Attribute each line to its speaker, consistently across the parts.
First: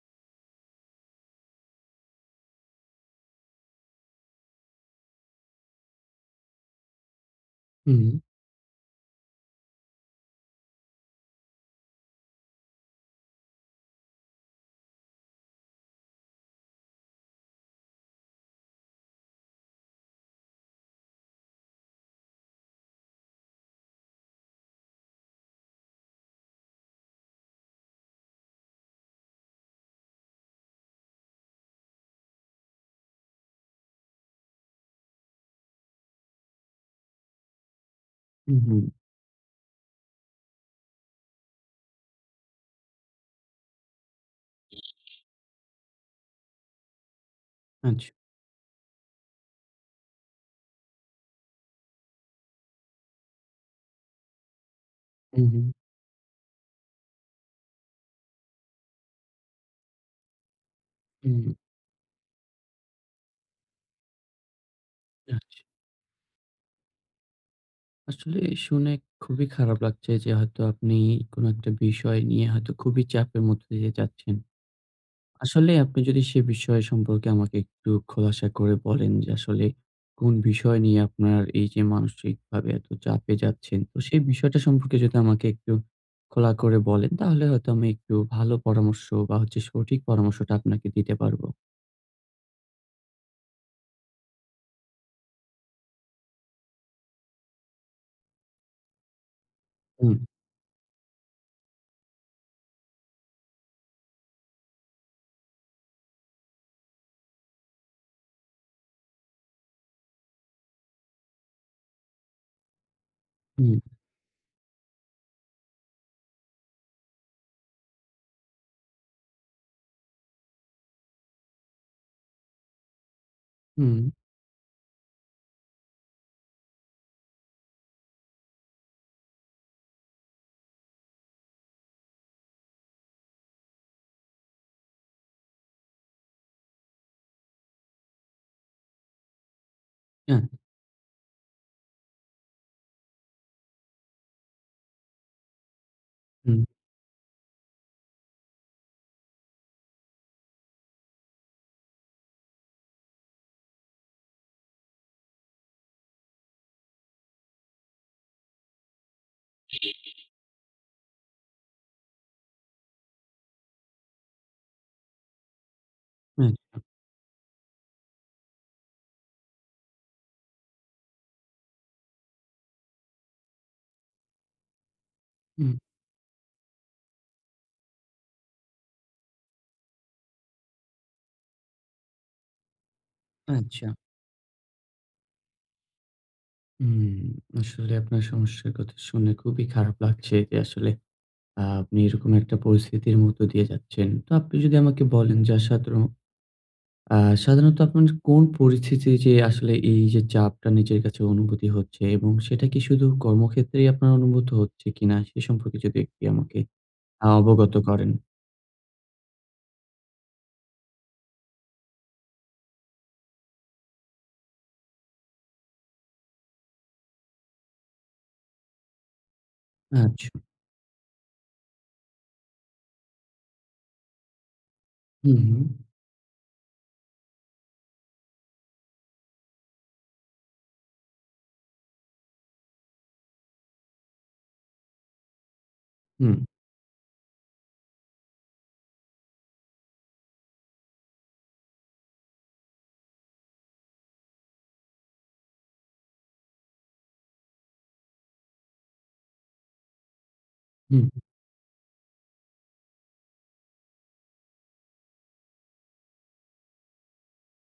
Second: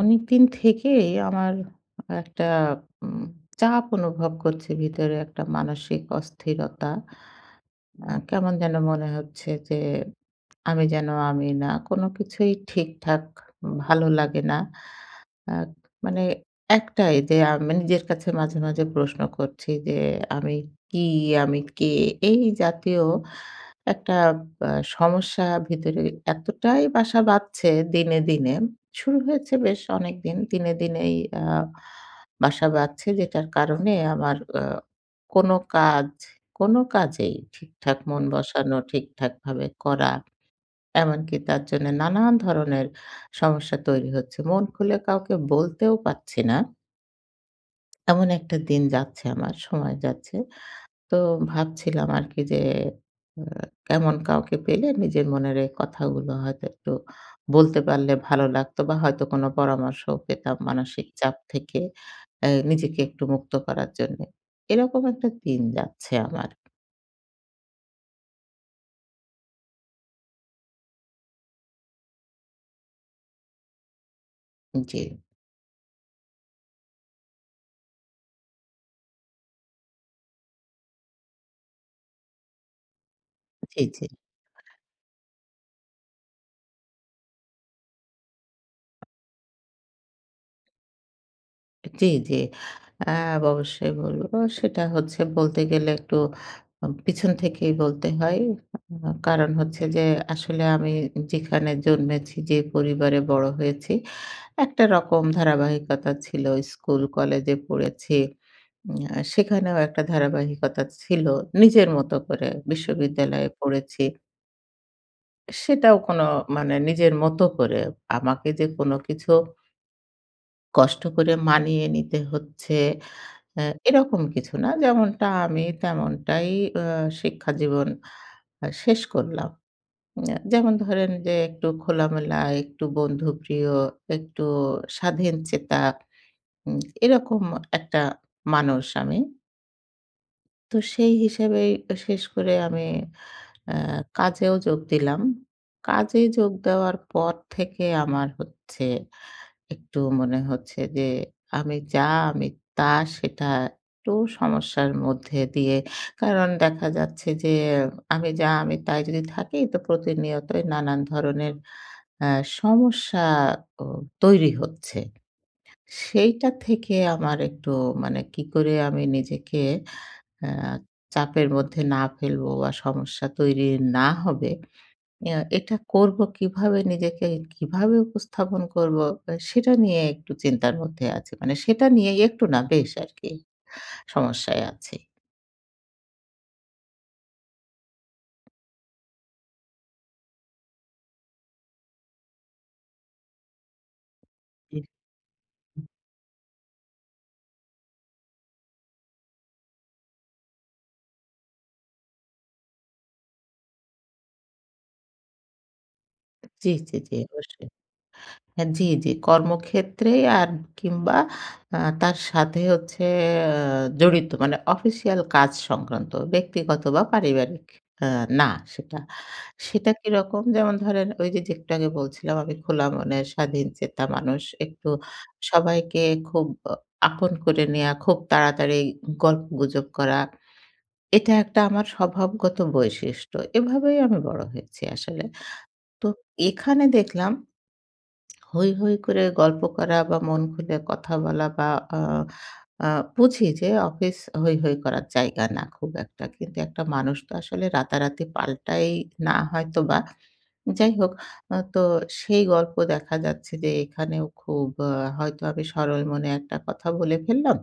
Speaker 1: অনেকদিন থেকেই আমার একটা উম চাপ অনুভব করছে ভিতরে একটা মানসিক অস্থিরতা।
Speaker 2: হুম।
Speaker 1: আ কেমন যেন মনে হচ্ছে যে আমি যেন আমি না। কোন কিছুই ঠিকঠাক ভালো লাগে না। আ মানে একটাই যে আ মানে নিজের কাছে মাঝে, মাঝে প্রশ্ন করছি যে আমি কি? আমি কে? এই জাতীয় একটা আ সমস্যা ভিতরে এতটাই বাসা বাঁধছে দিনে, দিনে শুরু হয়েছে বেশ অনেকদিন। দিনে দিনেই অ্যা বাসা বাঁধছে যেটার কারণে আমার অ্যা কোন কাজ কোন কাজেই ঠিকঠাক মন
Speaker 2: হুম,
Speaker 1: বসানো
Speaker 2: হুম।
Speaker 1: ঠিকঠাক ভাবে করা এমনকি তার জন্য নানান ধরনের সমস্যা তৈরি হচ্ছে। মন খুলে কাউকে বলতেও পারছি না।
Speaker 2: আচ্ছা।
Speaker 1: এমন একটা দিন যাচ্ছে আমার সময় যাচ্ছে। তো ভাবছিলাম আরকি যে এ এমন কাউকে পেলে নিজের
Speaker 2: হুম,
Speaker 1: মনের
Speaker 2: হুম।
Speaker 1: এ কথাগুলো হয়তো একটু বলতে পারলে ভালো লাগতো বা হয়তো কোন পরামর্শও পেতাম মানসিক চাপ
Speaker 2: হুম।
Speaker 1: থেকে অ্যা নিজেকে একটু মুক্ত করার জন্যে। এরকম একটা
Speaker 2: আচ্ছা।
Speaker 1: দিন যাচ্ছে আমার।
Speaker 2: আসলে শুনে খুবই খারাপ লাগছে, যে হয়তো আপনি কোন একটা বিষয় নিয়ে হয়তো খুবই চাপের মধ্যে দিয়ে যাচ্ছেন।
Speaker 1: জ্বী।
Speaker 2: আসলে আপনি যদি সেই বিষয় সম্পর্কে আমাকে একটু খোলাসা করে বলেন। যে আসলে কোন বিষয় নিয়ে আপনার এই যে মানসিকভাবে এত চাপে যাচ্ছেন?
Speaker 1: জ্বী,
Speaker 2: তো
Speaker 1: জ্বী।
Speaker 2: সেই বিষয়টা সম্পর্কে যদি আমাকে একটু খোলা করে বলেন। তাহলে হয়তো আমি একটু ভালো পরামর্শ বা হচ্ছে সঠিক পরামর্শটা আপনাকে দিতে পারবো।
Speaker 1: জ্বী, জ্বী। আ অবশ্যই বলব। সেটা হচ্ছে বলতে গেলে একটু উম পেছন থেকেই বলতে হয়। কারণ হচ্ছে যে
Speaker 2: হুম।
Speaker 1: আসলে আমি যেখানে জন্মেছি যে পরিবারে বড় হয়েছি। একটা রকম ধারাবাহিকতা ছিল স্কুল কলেজে পড়েছি। উম আ সেখানেও একটা ধারাবাহিকতা ছিল নিজের মতো করে বিশ্ববিদ্যালয়ে
Speaker 2: হুম।
Speaker 1: পড়েছি। সেটাও কোনো মানে নিজের মত করে আমাকে যে কোন কিছু কষ্ট করে মানিয়ে নিতে হচ্ছে, আ
Speaker 2: হুম।
Speaker 1: এরকম কিছু না। যেমনটা আমি তেমনটাই আ শিক্ষা জীবন আ শেষ করলাম। উম অ্যা যেমন ধরেন যে একটু খোলামেলা, একটু বন্ধুপ্রিয়, একটু স্বাধীন চেতা উম এরকম একটা মানুষ আমি।
Speaker 2: আ
Speaker 1: তো সেই হিসেবেই এ শেষ করে আমি আ কাজেও যোগ দিলাম। কাজে যোগ
Speaker 2: হুম।
Speaker 1: দেওয়ার পর থেকে আমার হচ্ছে, একটু মনে হচ্ছে যে, আমি যা আমি তা সেটা একটু সমস্যার মধ্যে দিয়ে। কারণ দেখা যাচ্ছে যে, আমি যা আমি তাই যদি থাকি, তো প্রতিনিয়তই নানান ধরনের আ সমস্যাও তৈরি হচ্ছে। সেইটা
Speaker 2: হু।
Speaker 1: থেকে আমার একটু মানে কি করে আমি নিজেকে আ চাপের মধ্যে না ফেলবো বা সমস্যা তৈরি না হবে। ইয়া
Speaker 2: হুম।
Speaker 1: এটা করব কিভাবে নিজেকে কিভাবে উপস্থাপন করব অ সেটা নিয়ে একটু চিন্তার মধ্যে আছি। মানে সেটা নিয়েই একটু না বেশ আরকি
Speaker 2: আচ্ছা।
Speaker 1: সমস্যায় আছি।
Speaker 2: হুম, আসলে আপনার সমস্যার কথা শুনে খুবই খারাপ লাগছে। যে আসলে আ আপনি এরকম একটা পরিস্থিতির মধ্য দিয়ে যাচ্ছেন। তো আপনি যদি
Speaker 1: এ
Speaker 2: আমাকে বলেন যে আ সাতরো আ সাধারণত আপনার কোন পরিস্থিতি যে আসলে এই যে, চাপটা নিজের কাছে অনুভূতি হচ্ছে এবং সেটা কি শুধু কর্মক্ষেত্রেই আপনার অনুভূত হচ্ছে কিনা? সে সম্পর্কে যদি একটু আমাকে
Speaker 1: জ্বী, জ্বী, জ্বী,
Speaker 2: আ
Speaker 1: অবশ্যই।
Speaker 2: অবগত করেন।
Speaker 1: হ্যাঁ, জ্বী, জ্বী, কর্মক্ষেত্রেই আর কিংবা আ তার সাথে হচ্ছে আ জড়িত মানে অফিসিয়াল কাজ সংক্রান্ত। ব্যক্তিগত বা পারিবারিক আ না সেটা। সেটা
Speaker 2: আচ্ছা।
Speaker 1: কিরকম? যেমন ধরেন ঐযে, যে একটু আগে বলছিলাম, আমি খোলা মনের স্বাধীনচেতা মানুষ। একটু
Speaker 2: হুম।
Speaker 1: সবাইকে খুব আ আপন করে নেয়া খুব তাড়াতাড়ি গল্প গুজব করা। এটা একটা আমার স্বভাবগত বৈশিষ্ট্য, এভাবেই আমি বড় হয়েছি আসলে। তো
Speaker 2: হুম।
Speaker 1: এখানে দেখলাম হৈ, হৈ করে গল্প করা বা মন খুলে কথা বলা বা আ আ বুঝি যে অফিস হৈ, হৈ করার জায়গা না খুব একটা। কিন্তু একটা মানুষ তো আসলে রাতারাতি পাল্টায় না হয়তোবা। যাই
Speaker 2: হুম।
Speaker 1: হোক আ তো সেই গল্প দেখা যাচ্ছে যে, এখানেও খুব আ হয়তো আমি সরল মনে একটা কথা বলে ফেললাম।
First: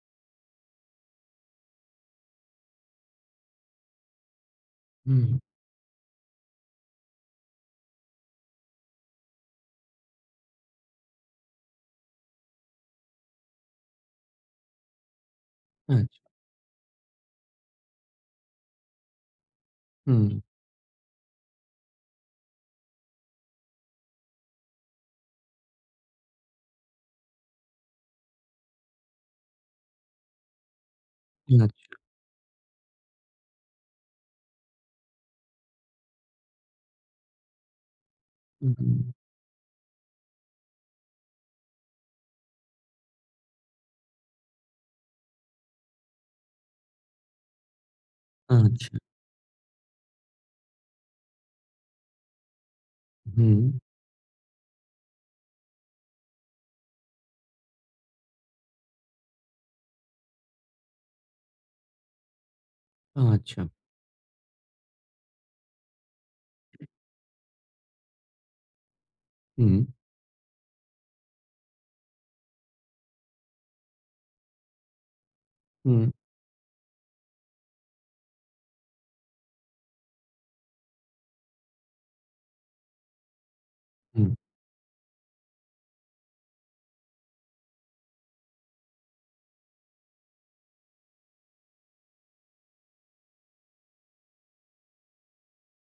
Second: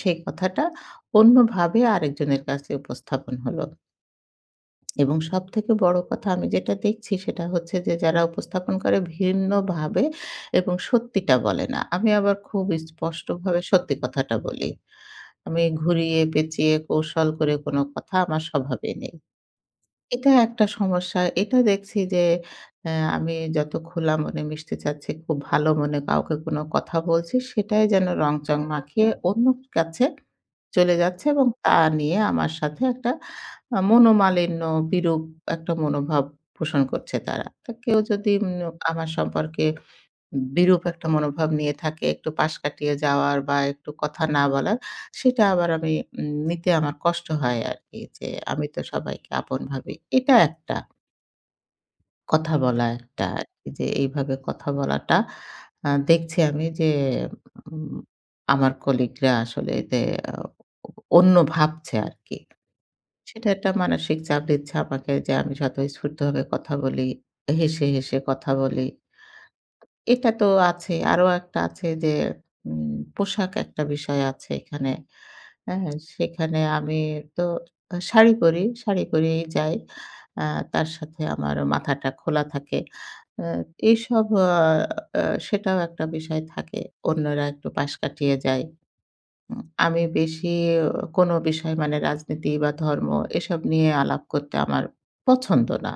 Speaker 1: সে কথাটা অন্যভাবে আরেকজনের কাছে উপস্থাপন হল। এবং
Speaker 2: হুম।
Speaker 1: সবথেকে বড় কথা আমি যেটা দেখছি, সেটা হচ্ছে যে, যারা উপস্থাপন করে ভিন্নভাবে এবং সত্যিটা বলে না। আমি আবার খুব স্পষ্টভাবে সত্যি কথাটা বলি। আমি
Speaker 2: আচ্ছা।
Speaker 1: ঘুরিয়ে-পেঁচিয়ে কৌশল করে কোন কথা আমার স্বভাবে নেই। এটা
Speaker 2: হুম।
Speaker 1: একটা সমস্যা; এটা দেখছি যে, অ্যা আমি যত খোলা মনে মিশতে চাচ্ছি, খুব ভালো মনে কাউকে কোন কথা বলছি, সেটাই যেন রংচং মাখিয়ে অন্যর কাছে চলে যাচ্ছে এবং তা
Speaker 2: আচ্ছা।
Speaker 1: নিয়ে আমার সাথে একটা আ মনোমালিন্য, বিরূপ একটা মনোভাব পোষণ করছে তারা। কেউ যদি উম আমার
Speaker 2: হুম।
Speaker 1: সম্পর্কে বিরূপ একটা মনোভাব নিয়ে থাকে, একটু পাশ কাটিয়ে যাওয়ার বা একটু কথা না বলার, সেটা আবার আমি উম নিতে আমার কষ্ট হয় আরকি। যে, আমি তো
Speaker 2: আচ্ছা।
Speaker 1: সবাইকে আপন ভাবি। এটা একটা। কথা বলা একটা।
Speaker 2: হুম।
Speaker 1: যে এইভাবে কথা বলাটা আ দেখছি আমি যে, উম আমার কলিগরা আসলে যে অ অন্য ভাবছে আরকি। সেটা
Speaker 2: আচ্ছা।
Speaker 1: একটা মানসিক চাপ দিচ্ছে আমাকে যে, আমি যত স্ফূর্তভাবে কথা বলি, হেসে, হেসে কথা বলি।
Speaker 2: হুম।
Speaker 1: এটা তো আছে। আরো একটা আছে যে, উম পোশাক একটা বিষয় আছে এখানে। আ
Speaker 2: হুম।
Speaker 1: সেখানে আমি তো আ শাড়ি পরি, শাড়ি পরেই যাই। আ তার সাথে আমার মাথাটা খোলা থাকে। আ এসব
Speaker 2: হুম।
Speaker 1: আ আ সেটাও একটা বিষয় থাকে; অন্যরা একটু পাশ কাটিয়ে যায়। উম আমি বেশি কোন বিষয় মানে রাজনীতি বা ধর্ম, এসব নিয়ে আলাপ করতে আমার পছন্দ না।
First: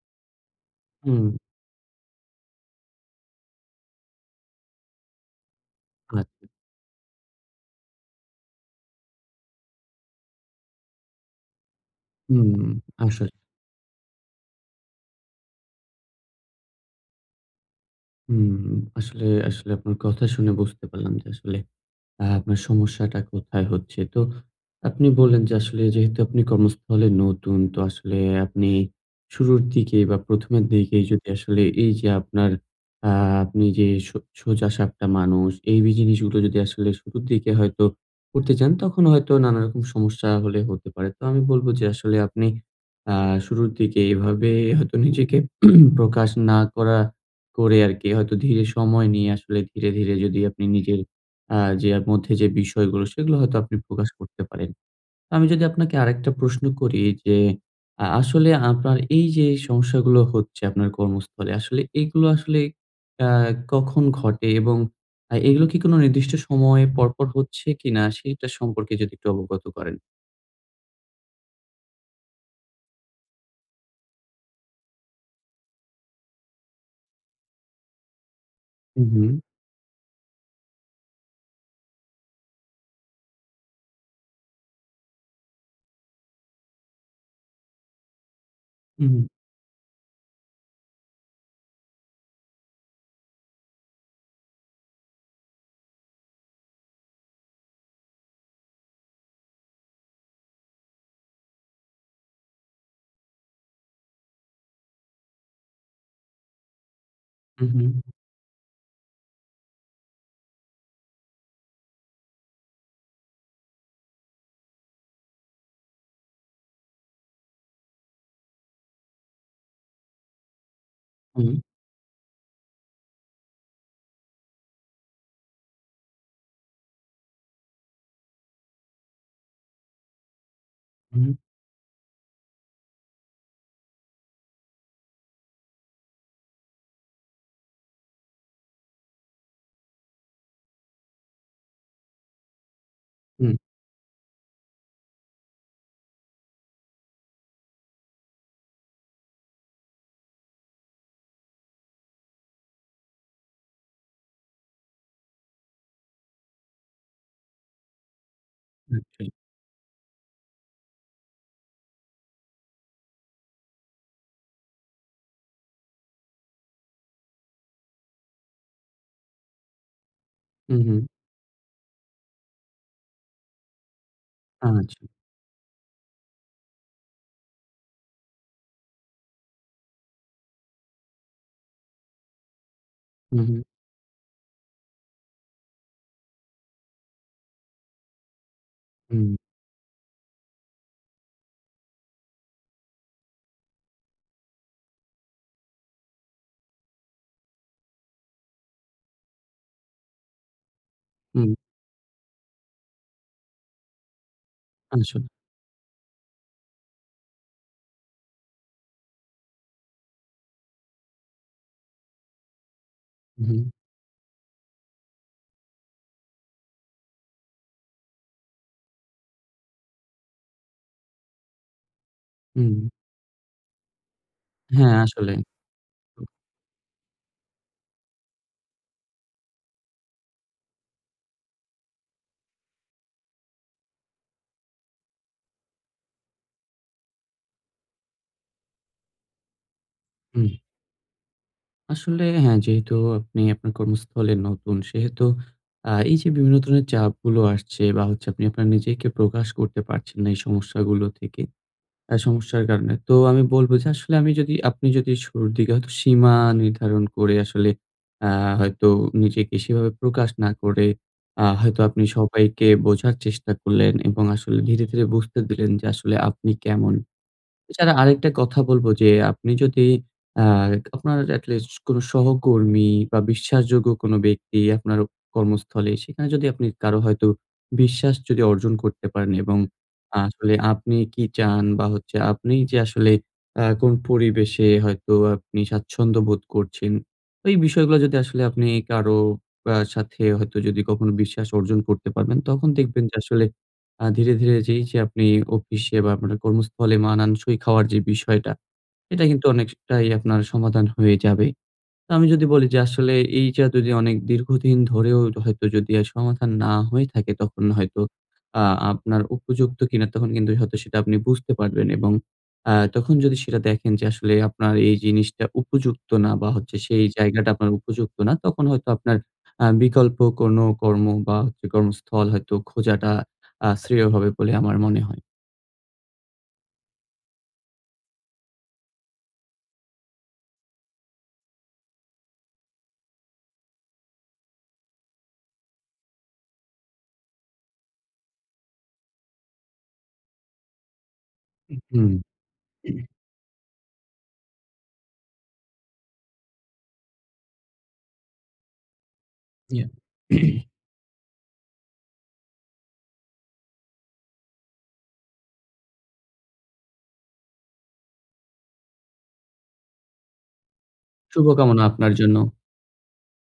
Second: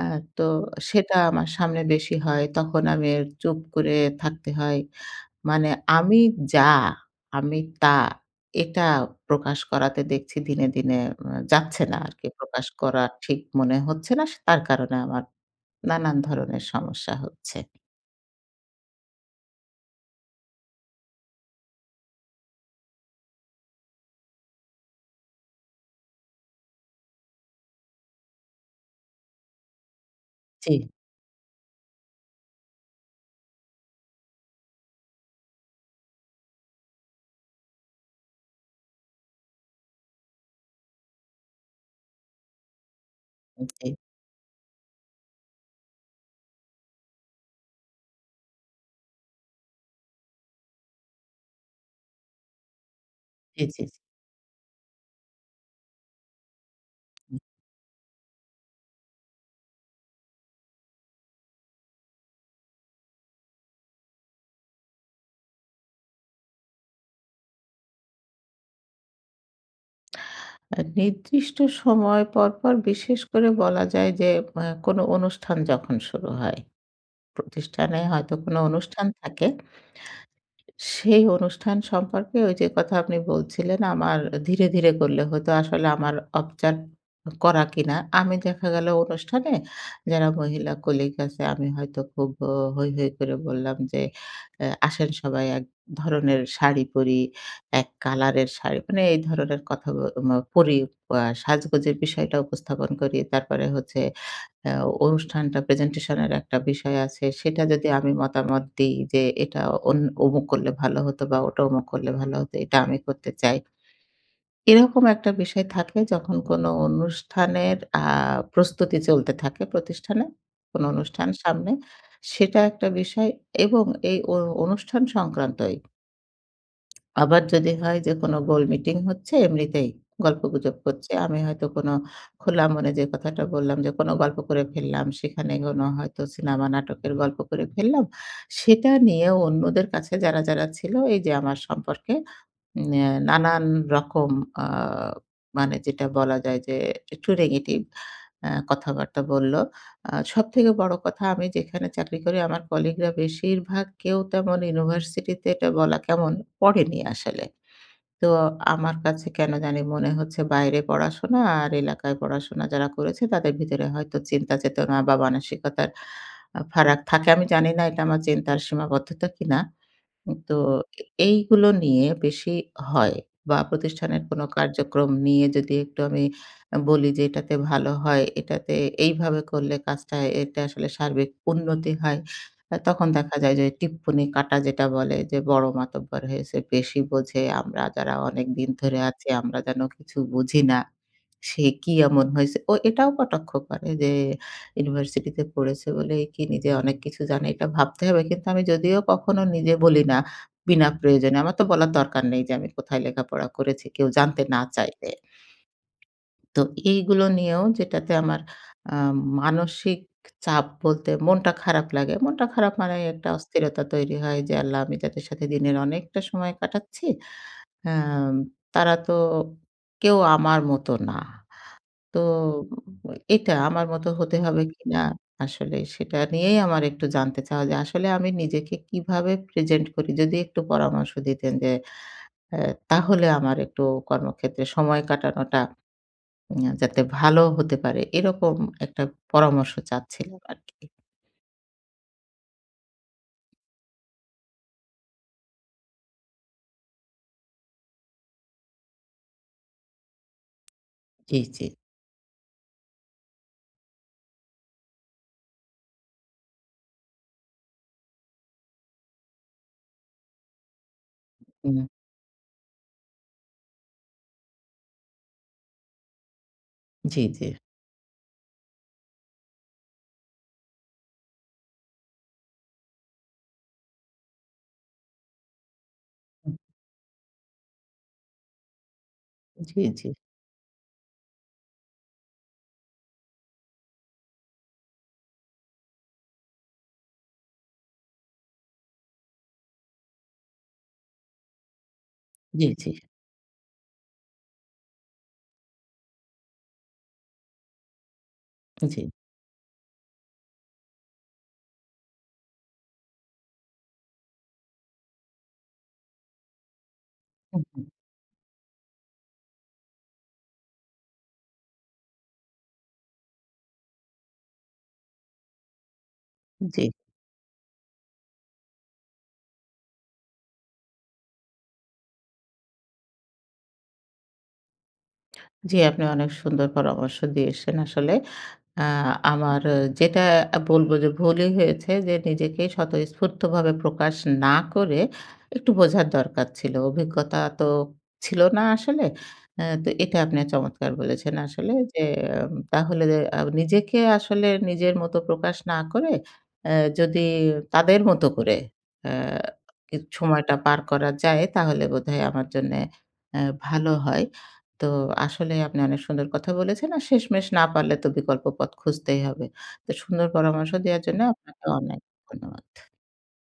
Speaker 1: আ তো সেটা
Speaker 2: হুম।
Speaker 1: আমার সামনে বেশি হয়। তখন আমি চুপ করে থাকতে হয়। মানে আমি
Speaker 2: আচ্ছা।
Speaker 1: যা, আমি তা, এটা প্রকাশ করাতে দেখছি দিনে, দিনে উ যাচ্ছে না আরকি;
Speaker 2: হুম,
Speaker 1: প্রকাশ করার
Speaker 2: আসলে।
Speaker 1: ঠিক মনে হচ্ছে না। তার কারণে আমার নানান ধরনের সমস্যা হচ্ছে।
Speaker 2: হুম, আসলে আসলে আপনার কথা শুনে বুঝতে পারলাম যে আসলে আ আপনার সমস্যাটা কোথায় হচ্ছে। তো আপনি বললেন যে, আসলে যেহেতু আপনি কর্মস্থলে নতুন, তো আসলে আপনি শুরুর দিকে বা প্রথমের
Speaker 1: জ্বী।
Speaker 2: দিকে যদি আসলে এই যে আপনার আ আপনি যে সো সোজাসাপটা মানুষ, এই বি জিনিসগুলা যদি আসলে শুরুর দিকে হয়তো করতে চান, তখন হয়তো নানা রকম সমস্যা হলে হতে পারে। তো আমি বলবো যে, আসলে আপনি আ
Speaker 1: উম
Speaker 2: শুরুর
Speaker 1: জ্বী।
Speaker 2: দিকে এভাবে হয়তো নিজেকে প্রকাশ না করা করে আরকি হয়তো ধীরে সময় নিয়ে আসলে ধীরে, ধীরে যদি আপনি নিজের আ যে এর মধ্যে যে বিষয়গুলো, সেগুলো হয়তো
Speaker 1: জ্বী,
Speaker 2: আপনি
Speaker 1: জ্বী, জ্বী।
Speaker 2: প্রকাশ করতে পারেন। আমি যদি আপনাকে আরেকটা প্রশ্ন করি, যে
Speaker 1: উ
Speaker 2: আ আসলে আপনার এই যে সমস্যাগুলো হচ্ছে আপনার কর্মস্থলে, আসলে এগুলো আসলে আ কখন ঘটে এবং আ এগুলো কি কোনো নির্দিষ্ট সময় পরপর হচ্ছে কিনা, সেটার সম্পর্কে যদি একটু অবগত করেন?
Speaker 1: আ নির্দিষ্ট সময় পর, পর বিশেষ করে বলা যায় যে এ কোন অনুষ্ঠান যখন শুরু হয়। প্রতিষ্ঠানে হয়তো কোন
Speaker 2: হু,
Speaker 1: অনুষ্ঠান
Speaker 2: হু।
Speaker 1: থাকে, সেই অনুষ্ঠান সম্পর্কে ওই যে কথা আপনি বলছিলেন, আমার ধীরে, ধীরে করলে হতো। আসলে আমার [unintelligible] করা কিনা। আমি দেখা গেল
Speaker 2: হু, হু।
Speaker 1: অনুষ্ঠানে যারা মহিলা কলিগ আছে, আমি হয়তো খুব অ হৈ, হৈ করে বললাম যে এ "আসেন সবাই এক ধরনের শাড়ি পড়ি, এক কালার এর শাড়ি," মানে এই ধরনের কথা ব ম পড়ি আ সাজগোজের বিষয়টা উপস্থাপন করি। তারপরে হচ্ছে আ অনুষ্ঠানটা প্রেজেন্টেশন এর একটা বিষয় আছে, সেটা
Speaker 2: হু,
Speaker 1: যদি
Speaker 2: হু।
Speaker 1: আমি মতামত দিই যে, "এটা অন অমুক করলে ভালো হতো বা ওটা অমুক করলে ভালো হতো, এটা আমি করতে চাই।" এরকম একটা বিষয় থাকে যখন কোন অনুষ্ঠানের আ প্রস্তুতি চলতে থাকে প্রতিষ্ঠানে। কোন অনুষ্ঠান
Speaker 2: হুম।
Speaker 1: সামনে, সেটা একটা বিষয় এবং এই অ অনুষ্ঠান সংক্রান্তই আবার যদি হয় যে কোন গোল মিটিং হচ্ছে, এমনিতেই গল্পগুজব করছে।
Speaker 2: হু।
Speaker 1: আমি হয়তো কোন খোলা মনে যে কথাটা বললাম, যে কোন গল্প করে ফেললাম, সেখানে কোনো হয়তো সিনেমা নাটকের গল্প করে ফেললাম। সেটা নিয়ে অন্যদের কাছে যারা, যারা ছিল এই যে আমার সম্পর্কে উম ন্যা
Speaker 2: হুম।
Speaker 1: নানান রকম আ মানে যেটা বলা যায় যে একটু নেগেটিভ আ কথাবার্তা বললো। আ সবথেকে বড় কথা, আমি যেখানে চাকরি করি, আমার কলিগরা বেশিরভাগ কেউ তেমন ইউনিভার্সিটিতে এটা বলা কেমন? পড়েনি আসলে। তো আমার কাছে
Speaker 2: আচ্ছা।
Speaker 1: কেন জানি মনে হচ্ছে বাইরে পড়াশোনা আর এলাকায় পড়াশোনা যারা করেছে তাদের ভিতরে হয়তো চিন্তা চেতনা বা মানসিকতার আ ফারাক থাকে। আমি জানি না এটা আমার চিন্তার সীমাবদ্ধতা কিনা। উম তো
Speaker 2: হু, হু।
Speaker 1: এ এইগুলো নিয়ে বেশি হয় বা প্রতিষ্ঠানের কোন
Speaker 2: আচ্ছা।
Speaker 1: কার্যক্রম নিয়ে যদি একটু আমি আ বলি যে, "এটাতে ভালো হয়, এটাতে এইভাবে করলে কাজটা এটা আসলে সার্বিক উন্নতি হয়।" আ তখন দেখা
Speaker 2: হু,
Speaker 1: যায়
Speaker 2: হু।
Speaker 1: যে টিপ্পনি কাটা যেটা বলে, "যে বড় মাতব্বর হয়েছে, বেশি বোঝে। আমরা যারা অনেকদিন ধরে আছি,
Speaker 2: হু।
Speaker 1: আমরা যেন কিছু বুঝি না। সে কি এমন হয়েছে?" ও এটাও কটাক্ষ করে যে "ইউনিভার্সিটিতে পড়েছে বলে কি নিজে অনেক কিছু জানে, এটা ভাবতে হবে।" কিন্তু আমি যদিও কখনো নিজে বলি না বিনা প্রয়োজনে।
Speaker 2: হুম
Speaker 1: আমার তো বলার দরকার নেই যে আমি কোথায় লেখাপড়া করেছি কেউ জানতে না চাইলে।
Speaker 2: আসল।
Speaker 1: তো, এইগুলো নিয়েও যেটাতে আমার আ মানসিক চাপ বলতে মনটা খারাপ লাগে। মনটা খারাপ মানে একটা
Speaker 2: হু, হুম।
Speaker 1: অস্থিরতা তৈরি হয় যে, "আল্লাহ! আমি যাদের সাথে দিনের অনেকটা সময় কাটাচ্ছি। আ তারা তো কেউ আমার মতো না।" তো
Speaker 2: হুম।
Speaker 1: এটা আমার মতো হতে হবে
Speaker 2: হ্যাঁ,
Speaker 1: কিনা
Speaker 2: আসলে।
Speaker 1: আসলে সেটা নিয়েই আমার একটু জানতে চাওয়া। যে আসলে আমি নিজেকে কিভাবে প্রেজেন্ট করি? যদি একটু পরামর্শ দিতেন যে এ তাহলে আমার একটু কর্মক্ষেত্রে সময় কাটানোটা উম ইয়া যাতে ভালো হতে পারে। এরকম একটা পরামর্শ চাচ্ছিলাম
Speaker 2: হু।
Speaker 1: আরকি।
Speaker 2: আসলে হ্যাঁ, যেহেতু আপনি আপনার কর্মস্থলে নতুন, সেহেতু আ এই যে বিভিন্ন ধরনের চাপগুলো আসছে বা হচ্ছে, আপনি আপনার নিজেকে প্রকাশ করতে পারছেন না, এই সমস্যাগুলো
Speaker 1: জি,
Speaker 2: থেকে।
Speaker 1: জি।
Speaker 2: আ সমস্যার কারণে তো আমি বলবো যে, আসলে আমি যদি, আপনি যদি শুরুর দিকে হয়তো সীমা নির্ধারণ করে, আসলে আ হয়তো নিজেকে সেভাবে প্রকাশ না করে, আ হয়তো
Speaker 1: উ
Speaker 2: আপনি সবাইকে বোঝার চেষ্টা করলেন, এবং আসলে ধীরে, ধীরে বুঝতে দিলেন যে আসলে আপনি কেমন?
Speaker 1: জি, জি।
Speaker 2: এছাড়া আরেকটা কথা বলবো যে, আপনি যদি আ আপনার at least কোন সহকর্মী বা বিশ্বাসযোগ্য কোন ব্যক্তি, আপনার কর্মস্থলে, সেখানে যদি
Speaker 1: হুম।
Speaker 2: আপনি কারো হয়তো বিশ্বাস যদি অর্জন করতে পারেন। এবং
Speaker 1: জি, জি।
Speaker 2: আসলে আপনি কী চান? বা হচ্ছে আপনিই যে আসলে আ কোন পরিবেশে হয়তো আপনি স্বাচ্ছন্দ্য বোধ করছেন। এই বিষয়গুলো যদি আসলে আপনি কারো আ সাথে হয়তো যদি কখনো বিশ্বাস অর্জন করতে পারবেন,
Speaker 1: জি,
Speaker 2: তখন
Speaker 1: জি।
Speaker 2: দেখবেন যে আসলে আ ধীরে, ধীরে যে এই যে আপনি office এ বা আপনার কর্মস্থলে মানানসই খাওয়ার যে বিষয়টা,
Speaker 1: জি।
Speaker 2: এটা কিন্তু অনেকটাই আপনার সমাধান হয়ে যাবে। তো, আমি যদি বলি যে আসলে এই যে, এতদিন অনেক দীর্ঘদিন ধরেও হয়তো যদি সমাধান না হয়ে থাকে,
Speaker 1: হুম,
Speaker 2: তখন
Speaker 1: হুম।
Speaker 2: হয়তো আ আপনার উপযুক্ত কী না, তখন কিন্তু হয়তো সেটা আপনি বুঝতে পারবেন এবং আ তখন যদি সেটা দেখেন যে, আসলে আপনার এই জিনিসটা উপযুক্ত না, বা হচ্ছে,
Speaker 1: জি।
Speaker 2: সেই জায়গাটা আপনার উপযুক্ত না, তখন হয়তো আপনার আ বিকল্প কোনো কর্ম বা হচ্ছে কর্মস্থল হয়তো খোঁজাটা আ শ্রেয় হবে বলে আমার মনে হয়।
Speaker 1: জি, আপনি অনেক সুন্দর পরামর্শ দিয়েছেন আসলে। এ্যা আমার যেটা এ্যা বলবো যে, ভুলই হয়েছে যে নিজেকেই স্বতঃস্ফূর্তভাবে প্রকাশ না করে, একটু বোঝার দরকার ছিলো। অভিজ্ঞতা তো ছিল না আসলে। এ্যা তো এটা আপনি চমৎকার বলেছেন আসলে
Speaker 2: উহ
Speaker 1: যে,
Speaker 2: হুম।
Speaker 1: এ্যাম তাহলে আ নিজেকে আসলে নিজের মত প্রকাশ না করে, অ্যা যদি তাদের মতো করে এ্যা
Speaker 2: yeah।
Speaker 1: কিছু সময়টা পার করা যায়, তাহলে বোধহয় আমার জন্যে অ্যা ভালো হয়। তো, আসলে আপনি অনেক সুন্দর কথা বলেছেন। আর শেষমেশ না পারলে তো বিকল্প পথ খুঁজতেই হবে। তো, সুন্দর পরামর্শ দেওয়ার জন্য আপনাকে
Speaker 2: শুভকামনা,
Speaker 1: অনেক
Speaker 2: আপনার জন্য।
Speaker 1: ধন্যবাদ।